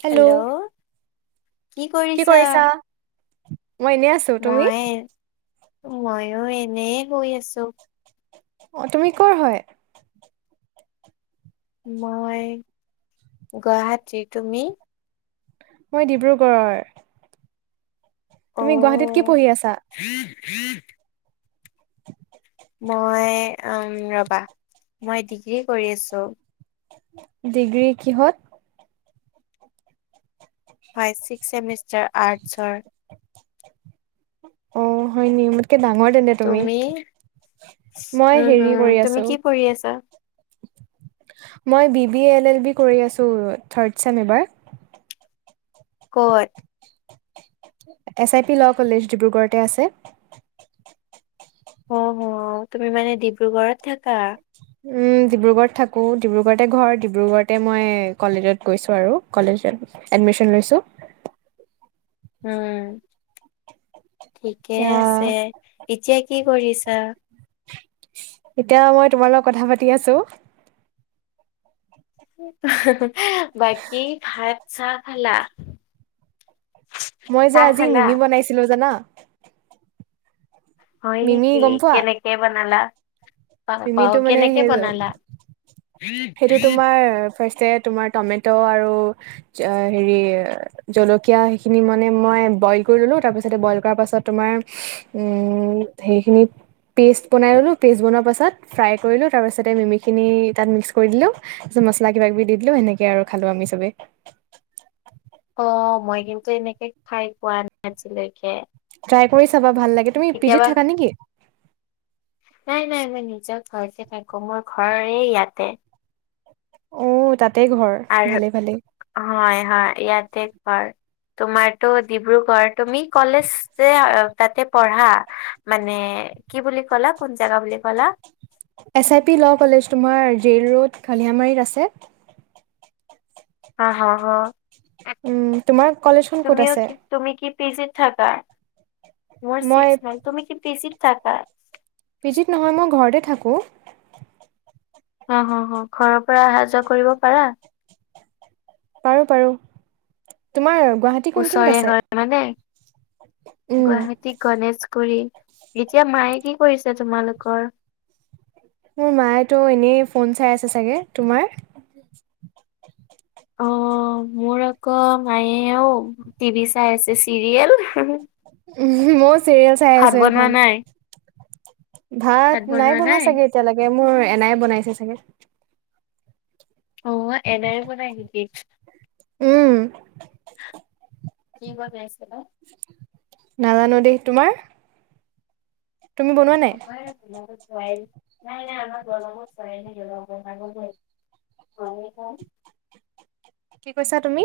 Hello কি কৰিছা? মই এনে আছো তুমি? মই ময়ো এনে গৈ আছো অ তুমি কৰ হয় মই গুৱাহাটীৰ তুমি মই ডিব্ৰুগড়ৰ তুমি গুৱাহাটীত কি অ' পঢ়ি আছা? [unintelligible] মই উ ৰবা মই ডিগ্ৰী কৰি আছো ডিগ্ৰী কিহত হয় ছিক্স চেমিষ্টাৰ আৰ্টছৰ অ হয় নি মোতকে ডাঙৰ তেন্তে তুমি মই উম হেৰি হম কৰি তুমি আছো কি পঢ়ি আছা? মই B B L L B কৰি আছো থাৰ্ড ছেম এইবাৰ। কত? S I P law college ডিব্ৰুগড়তে আছে। অঁ হ তুমি মানে ডিব্ৰুগড়ত থাকা? উম ডিব্ৰুগড়ত থাকো ডিব্ৰুগড়তে ঘৰ ডিব্ৰুগড়তে মই কলেজত গৈছো আৰু কলেজত এডমিচন লৈছোঁ। উম, ঠিকে এতিয়া আছে। এতিয়া কি কৰিছা? এতিয়া মই তোমাৰ লগত কথা পাতি আছোঁ। বাকী ভাত চাহ খালা? মই যে চাহ আজি খালা? মিমি বনাইছিলো জানা হয় মিমি নেকি কেনেকে বনালা? গম পাও, মিমিটো মানে কেনেকে সেই বনালা? সেইটো তোমাৰা ফা ৰ্ষ্টে তোমাৰ টমেট' আৰু হেৰি জলকীয়া সেইখিনি মানে মই বইল কৰি ললো তাৰ পিছতে বইল কৰাৰ পাছত তোমাৰ উম সেইখিনিত পেষ্ট বনাই ললো পেষ্ট বনোৱা পাছত ফ্ৰাই কৰিলো তাৰপিছতে মিমি খিনি তাত মিক্স কৰি দিলো তাৰপিছত মছলা কিবা কিবি দি দিলো সেনেকে আৰু খালো আমি চবে। অঁ মই কিন্তু এনেকে খাই পোৱা নাই আজিলৈকে। ট্ৰাই কৰি চাবা ভাল লাগে। তুমি কেতিয়াবা পিজিত থাকা নেকি? নাই নাই মই নিজৰ ঘৰতে থাকো মোৰ ঘৰ এই ইয়াতে। অঁ তাতে ঘৰ? আৰু ভালে ভালে হয় হয় ইয়াতে ঘৰ। তোমাৰটো ডিব্ৰুগড় তুমি কলেজ যে তাতে পঢ়া মানে কি বুলি ক'লা কোন জাগা বুলি ক'লা? S I P law college তোমাৰ জেইল ৰোড খালিয়ামাৰীত আছে। আ হ হ। উম তোমাৰ কলেজখন ক'ত আছে? কি তুমি কি পিজিত থাকা? মোৰ মই ছিক্স ছেম। তুমি কি পিজিত থাকা? পিজিত নহয় মই ঘৰতে থাকোঁ। অঁ হ হ। ঘৰৰ পৰা অহা যোৱা কৰিব পাৰা? পাৰোঁ পাৰোঁ। তোমাৰ গুৱাহাটী কোনখিনিত ওচৰে আছে হয় মানে উম গুৱাহাটী গণেশ গুৰি। এতিয়া মায়ে কি কৰিছে তোমালোকৰ? মোৰ মায় ত' এনেই ফোন চাই আছে চাগে। তোমাৰ? অ মোৰ আকৌ মায়েও টিভি চাই আছে চিৰিয়েল। উম মইও চিৰি ভাত বনোৱা নাই? ভাত নাই বনোৱা চাগে এতিয়ালৈকে মোৰ এনাই বনাইছে চাগে। অঁ এনোই বনাই নেকি? উম কি বনাইছে বা? নাজানো দেই। তোমাৰ? তুমি বনোৱা নাই আমাৰ এই বনাব হোৱাই নাই নাই আমাৰ বনাব হোৱাই নাই এতিয়ালৈ বনাবহে [unintelligible] কি কৈছা তুমি?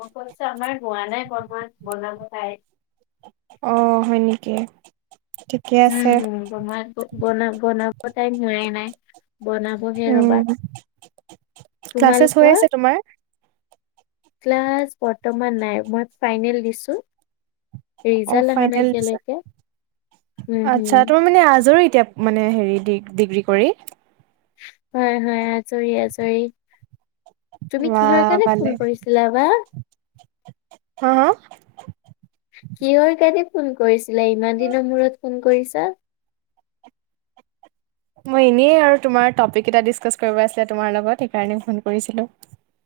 মফছ আমাৰ হোৱা নাই বনমান বনাব খাই। [unintelligible] অ' হয় নেকি? আছে উমম বন ব বনাাব তাই ম নাই বনা [unintelligible] উম ক্লাছেছ হৈ তোমালোকৰ? আছে তোমাৰ? ক্লাছ বৰ্তমান নাই মই ফাইনেল দিছো। অ', ৰিজাল্ট অহা নাই ফাইনেল দিছা, এতিয়ালৈকে। উম আচ্ছা হুম তুমি মানে আজৰি এতিয়া। মানে হেৰি ডি- ডিগ্ৰী কৰি। হয় হয় আজৰি আজৰি। তুমি বা কিহৰ কাৰণে ভালে ফোন কৰিছিলা বা? হা হা। কিহৰ কাৰণে ফোন কৰিছিলা ইমান দিনৰ মূৰত ফোন কৰিছা। মই এনে আৰু তমাৰ টপিক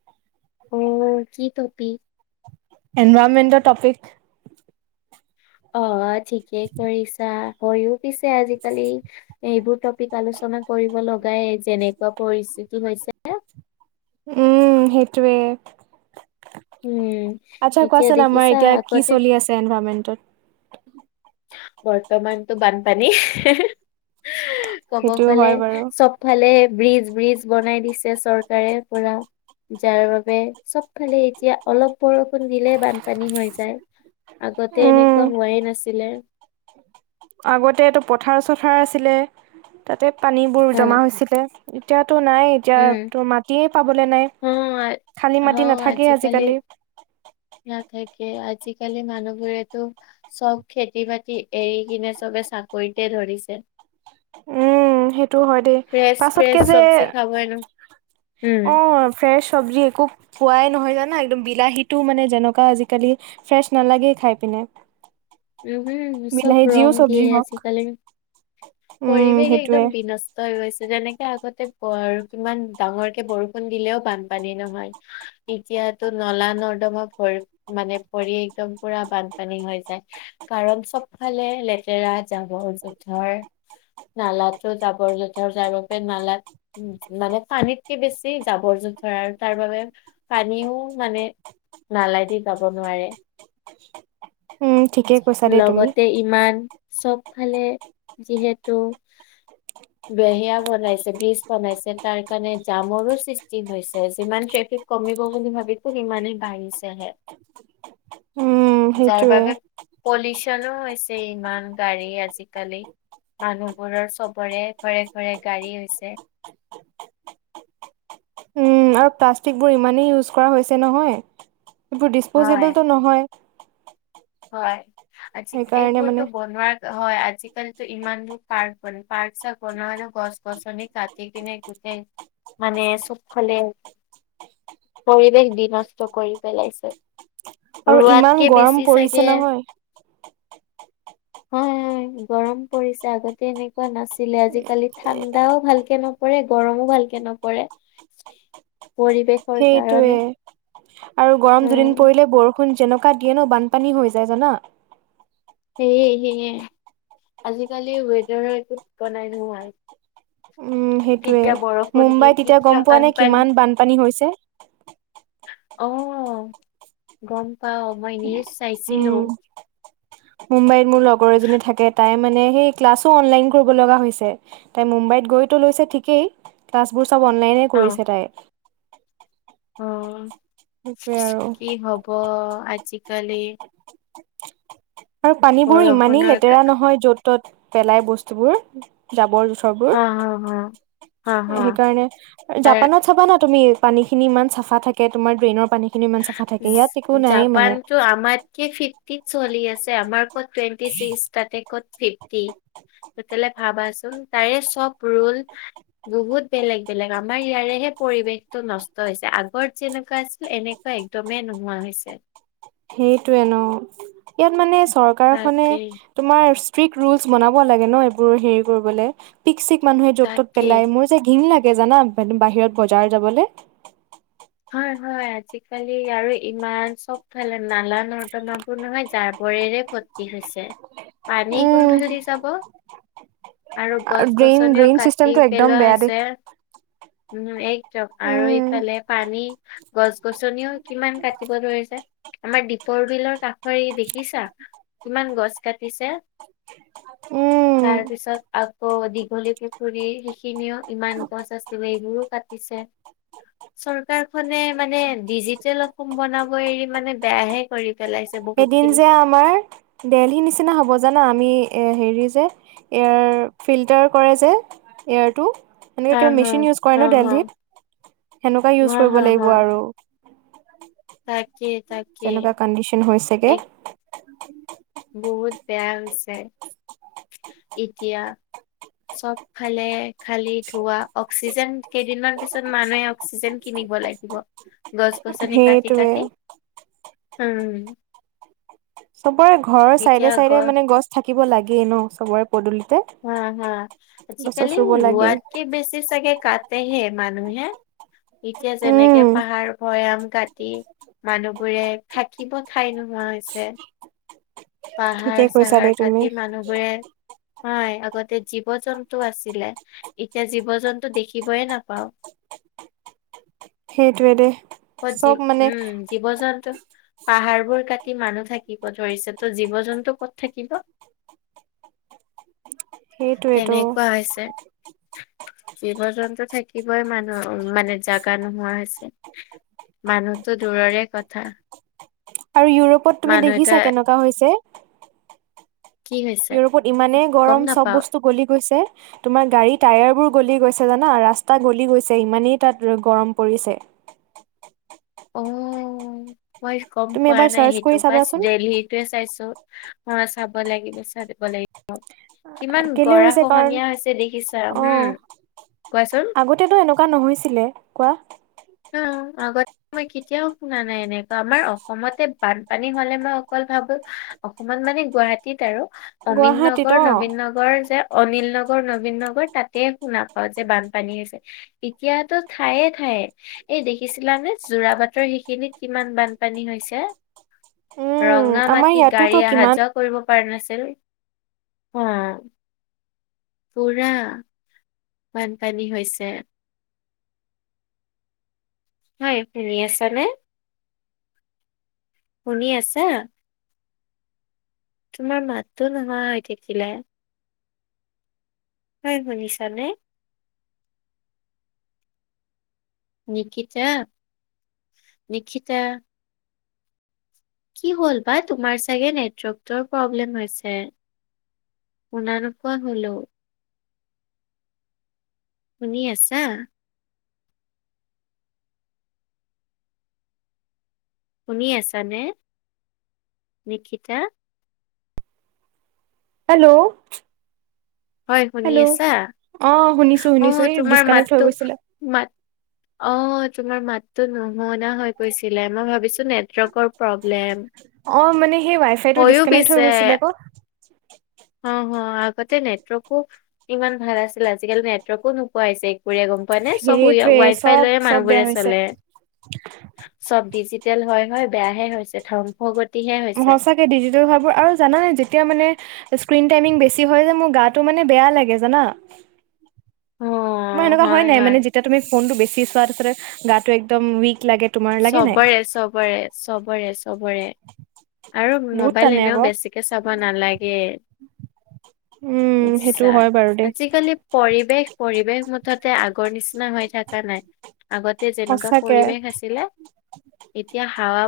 [unintelligible] [inaudible] [unintelligible] এনভাৰৰণমেণ্টৰ টপিক। অ', ঠিকেই কৰিছা হৈয়ো পিছে আজিকালি এইবোৰ টপিক আলোচনা কৰিব লগাই যেনেকুৱা পৰিস্থিতি হৈছে। উম সেইটোৱে। উম আচ্ছা এতিয়া কোৱাচোন আমাৰ দেখিছা এতিয়া কি আগতে চলি আছে এনভাৰৰনমেন্টত। বৰ্তমানতটো বানপানী কব সেইটো গলে হয় চব বাৰু চবফালে ব্ৰিজ- ব্ৰিজ বনাই দিছে চৰকাৰে পোৰা। যাৰ বাবে চব ফালে এতিয়া অলপ বৰষুণ দিলে বানপানী হৈ যায়। আগতে উম এনেকুৱা হোৱাই নাছিলে। আগতেটো পথাৰ - চথাৰ আছিলে, তাতে পানীবোৰ জমা উম, হৈছিলে। এতিয়াতো নাই। এতিয়া উম, তো মাটিয়ে পাবলে নাই অ'। খালী মাটি অ', নাথাকেই আজিকালি। নাথাকে আজিকালি মানুহবোৰেতো চব খেতি - বাতি এৰি কিনে চবে চাকৰিতে ধৰিছে। উম সেইটোও হয় দেই পাছতকে যে খাব এ ন উম। অ [unintelligible] ফ্ৰেছ চব্জি একো পোৱাই নহয় জানা একদম বিলাহীটো মানে যেনেকুৱা আজিকালি ফ্ৰেছ নালাগেই খাই পিনে। উম হম চব বিলাহী যিও ৰং চব্জি দিয়ে হওক আজিকালি, উম পৰিৱেশ একদম সেইটোয়ে বিনষ্ট হৈ গৈছে তেনেকে আগতে কিমান ডাঙৰকে বৰষুণ দিলেও বানপানী নহয়। এতিয়াতো নলা- নৰ্দমা ভৰি মানে পৰি একদম পুৰা বানপানী হৈ যায়। কাৰণ চবফালে লেতেৰা জাবৰ- জোথৰ। নালাতো জাবৰ জোথৰ যাব প নালাত মানে পানীতকে বেছি জাবৰ- জোথৰ আৰু তাৰ বাবে পানীও মানে নালাই দি যাব নোৱাৰে। উম ঠিকেই কৈছা দেই তুমি লগতে ইমান চবফালে যিহেতু উ। বে হেয়া বনাইছে ব্ৰীজ বনাইছে তাৰ কাৰণে জামৰো সৃষ্টি হৈছে যিমান ট্ৰেফিক কমিব বুলি ভাবিছো, সিমানেই বাঢ়িছেহে। উম। যাৰ সেইটোয়ে বাবে পলিউশ্যনো হৈছে ইমান গাড়ী আজিকালি। মানুহবোৰৰ চবৰে ঘৰে ঘৰে গাড়ী হৈছে। উম আৰু প্লাষ্টিক বোৰ ইমানেই ইউজ কৰা হৈছে নহয় এইবোৰ হয় ডিচপজিবলটো নহয়। হয় আজি সেইকাৰণে এইবোৰতো মানে বনোৱাৰ হয় আজিকালিতো ইমান বোৰ পাৰ্ক বন পাৰ্ক চাৰ্ক বনোৱা আৰু গছ গছনি কাটি কিনে মানে চব ফলে পৰিৱেশ বিনষ্ট কৰি পেলাইছে আৰু ইমান ৰোৱাতকে গৰম বেছি চাগ পৰিছে এ [inaudible] হয় গৰম পৰিছে আগতে এনেকুৱা নাছিলে আজিকালি ঠাণ্ডাও ভালকে নপ পৰে গৰমো ভালকে নপৰে [inaudible] পৰিৱেশ সেইটোৱে আৰু গৰম দুদিন উম পৰিলে বৰ ষুন যেনেকুৱা দিয়ে ন বানপানী হৈ যায় জানা সেয়ে সেয়ে আজিকালি ৱেডাৰৰ একো ঠিকনাই নোহোৱাই উম সেইটোৱে কেতিয়া বৰষুণ কি কি মুম্বাইত এতিয়া গম কেতিয়া পোৱা নে বানপানী কিমান বানপানী হৈছে অ গম পাওঁ মই নিউজ চাইছিলো উম মুম্বাইত মোৰ লগৰ এজনী থাকে তাই মানে সেই ক্লাছো অনলাইন কৰিব লগা হৈছে তাই মুম্বাইত গৈতো লৈছে ঠিকেই ক্লাছবোৰ চব অনলাইনে অ কৰিছে তাই অ সেইটোয়ে আৰু কি হব আজিকালি আৰু পানীবোৰো ইমানেই বৰষুণৰ কা লেতেৰা নহয় য'ত ত'ত পেলাই বস্তুবোৰ জাবৰ জোথ জোথৰ বোৰ হা হা হা হা হা সেইকাৰণে তাৰ জাপানত চাবা না তুমি পানীখিন ইমান চাফা থাকে তোমাৰ ড্ৰেইনৰ পানী খিনি ইমান চাফা থাকে ইয়াত একো নাই মানে জাপানতো আমাতকে ফিফটিত চলি আছে আমাৰ কত টোৱেন্টি চিক্স তাতে ক'ত ফিফটি তেতিয়া হ'লে ভাবাচোন তাৰে চব ৰৌল বহুত বেলেগ বেলেগ আমাৰ ইয়াৰেহে পৰিৱেশতো নষ্ট হৈছে আগত যেনেকুৱা আছিল এনে কোৱা একদমেই নোহোৱা হৈছে সেইটোয়ে ন ইয়াত মানে চৰকাৰখনে তাকে তোমাৰ ষ্ট্ৰিক্ট ৰুলচ বনাব লাগে ন এইবোৰ হেৰি কৰিবলে পিক চিক মানুহে য'ত ত'ত তাকে পেলাই মোৰ যে ঘিন লাগে জানা বাহিৰত বজাৰ যাবলে হয় হয় আজিকালি আৰু ইমান চবফালে নালা নৰ্দমাবোৰ নহয় জাবৰেৰে ভত তি হৈছে, পানী কোনফালে দি যাব আৰু গছ ড্ৰেইন গছনিও ড্ৰেইন কাটি চিষ্টেমটো একদম পেলোৱা বেয়া দেই হৈছে উম একদম আৰু ইফালে পানী, গছ গছনিও কিমান কাটিব ধৰিছে আমাৰ দীপৰ বিলৰ কাষৰী দেখিছা কিমান গছ কাটিছে উম তাৰ পিছত আকৌ দীঘলী পুখুৰী সেইখিনিও ইমান গছ আছিলো সেইবোৰো কাটিছে চৰকাৰখনে মানে ডিজিটেল অসম বনাব এৰি মানে বেয়াহে কৰি পেলাইছ এদিন যে আমাৰ দেলহি নিচিনা হ'ব জানা আমি এ হেৰি যে এয়াৰ ফিল্টাৰ কৰে যে এয়াৰটো সেনেকে হয়, কিবা হয়, মেচিন ইউজ কৰে ন হয়, হয়, দেলহিত সেনেকুৱা ইউজ হয়, কৰিব লাগিব আৰু তাকেই তাক যেনেকুৱা কণ্ডিচন হৈছেগে। বহুত বেয়া হৈছে। এতিয়া চব ফালে খালি ধোৱা অক্সিজেন কেইদিনমান পিছত মানুহে অক্সিজেন কিনিব লাগিব। গছ-গছনি কাটি সেইটোৱে কাটি উম। চবৰে ঘৰৰ চাইডে চাইডে মানে গছ থাকিব লাগেই ন' চবৰে পদূলিতে। হা হা গছ চছ আজিকালি ৰুব লাগে ৰোৱাতক বেছি চাগে কাটহে মানুহ হে। এতিয়া উম যেনেকে পাহাৰ ভৈয়াম কাটি। মানুহ বোৰে থাকিব ঠাই নোহোৱা হৈছে। ঠিকে কৈছা পাহাৰ-চাহাৰ দেই তুমি কাটি মানুহবোৰে হয়, আগতে জীৱ-জন্তু আছিলে, এতিয়া জীৱ-জন্তু দেখিবয়ে নাপাও। সেইটোৱে দেই। পত জী উম, জীৱ-যন্তু পাহাৰ বোৰ কাটি মানুহ থাকিব ধৰিছে, ত' জীৱ-জন্তু ক'ত থাকিব। [inaudible] তেনেকুৱা হৈছে। জীৱ-জন্তু থাকিবই মানুহ মানে জাগা নোহোৱা হৈছে। মানুহতো দূৰৰে কথা। আৰু ইউৰোপত তুমি মানুহ এটা দেখিছা কেনেকুৱা হৈছে? কি হৈছে ইউৰোপত ইমানেই গম গৰম চব নাপাও বস্তু গলি গৈছে। তোমাৰ গাড়ী টায়াৰ বোৰ গলি গৈছে জানা? ৰাস্তা গলি গৈছে ইমানেই তাত গৰম পৰিছে। অ', মই গম তুমি পোৱা এবাৰ নাই চাৰ্চ সেইটো কৰি বাছ চাবাচোন দেলহি টোৱে চাইছো অ', চাব লাগিব চাই দিব লাগিব। কিমান কেলে গৰা হৈছে কাৰণ খহনীয়া হৈছে দেখিছা হম, কোৱাচোন। তেটো এনেকুৱা নহৈছিলে কোৱা। অ', আগত মই কেতিয়াও শুনা নাই এনেকুৱা আমাৰ অসমতে বানপানী হ'লে মই অকল ভাবো অসমত মানে গুৱাহাটীত আৰু অমিন গুৱাহাটীত নগৰ অ নবীন নগৰ গৰ যে অনিল নগৰ নবীন নগৰ তাতে শুনা পাওঁ যে, বানপানী হৈছে। এতিয়াতো ঠায়ে ঠায়ে। এই দেখিছিলানে যোৰা বাটৰ সেইখিনিত কিমান বানপানী হৈছে? উম ৰঙা আমাৰ মাটি গাড়ী ইয়াতোতো অহা কিমান যোৱা কৰিব পৰা নাছিল, অ', পুৰা বানপানী হৈছে। হয়, শুনি আছ নে? শুনি আছা? তোমাৰ মাতটো নহা হৈ থাকিলে। হয়, শুনিছা নে? নখিতা নখিতা? কি হ'ল বা? তুমাৰ চাগে নেটৱৰ্ক টোৰ প্ৰব্লেম হৈছে। শুনা নোপোৱা হলোঁ। শুনি আছা? শুনি আছানে নিখিতা? হেল্ল'? হয় শুনি হেল্ল'? আছা? অ শুনিছো শুনিছো এই ডিচকানেক্ট হৈ গৈছিলে। মান অ তোমাৰ মাতটো নুশুনা হৈ গৈছিলে, মই ভাবিছো নেটৱৰ্কৰ প্ৰব্লেম। অ মানে সেই ৱাই ফাইটো হয়ো ডিচকানেক্ট হৈ পিছে গৈছিলে ক। অ অ, আগতে নেটৱৰ্কো ইমান ভাল আছিল আজিকালি নেটৱৰ্কো নোপোৱা হৈছে একবৰিয়া গম হয়নে? চব উ সেইটোৱে ৱাই ফাই চব লৈয়ে চব বেয়া মানুহবোৰে হৈছে চলে। চব ডিজিটেল হয় - হয় বেয়াহে হৈছে ধ্বংসগত সচাকে ডিজিটেল ভাবোৰ আৰু জানা নাই যেতিয়া মানে স্ক্ৰীন টাইমিং বেছি হয় যে মোৰ গাটো মানে বেয়া লাগে জানা। অ তোমাৰ এনেকুৱা হয় নাই মানে যেতিয়া তুমি ফোনটো বেছি চোৱা তাতে গাটো একদম উইক লাগে। তোমাৰ লাগে নাই চবৰে চবৰে চবৰে চবৰে। আৰু বহুত মোবাইল টানে এনেও আকৌ বেছিকে চাব নালাগে। উম সেইটো নিচছা হয় বাৰু দেই আজিকালি পৰিৱেশ - পৰিৱেশ মুঠতে আগৰ নিচিনা হৈ থকা নাই। আগতে যেনেকুৱা সঁচাকে পৰিৱেশ আছিলে এতিয়া হাৱা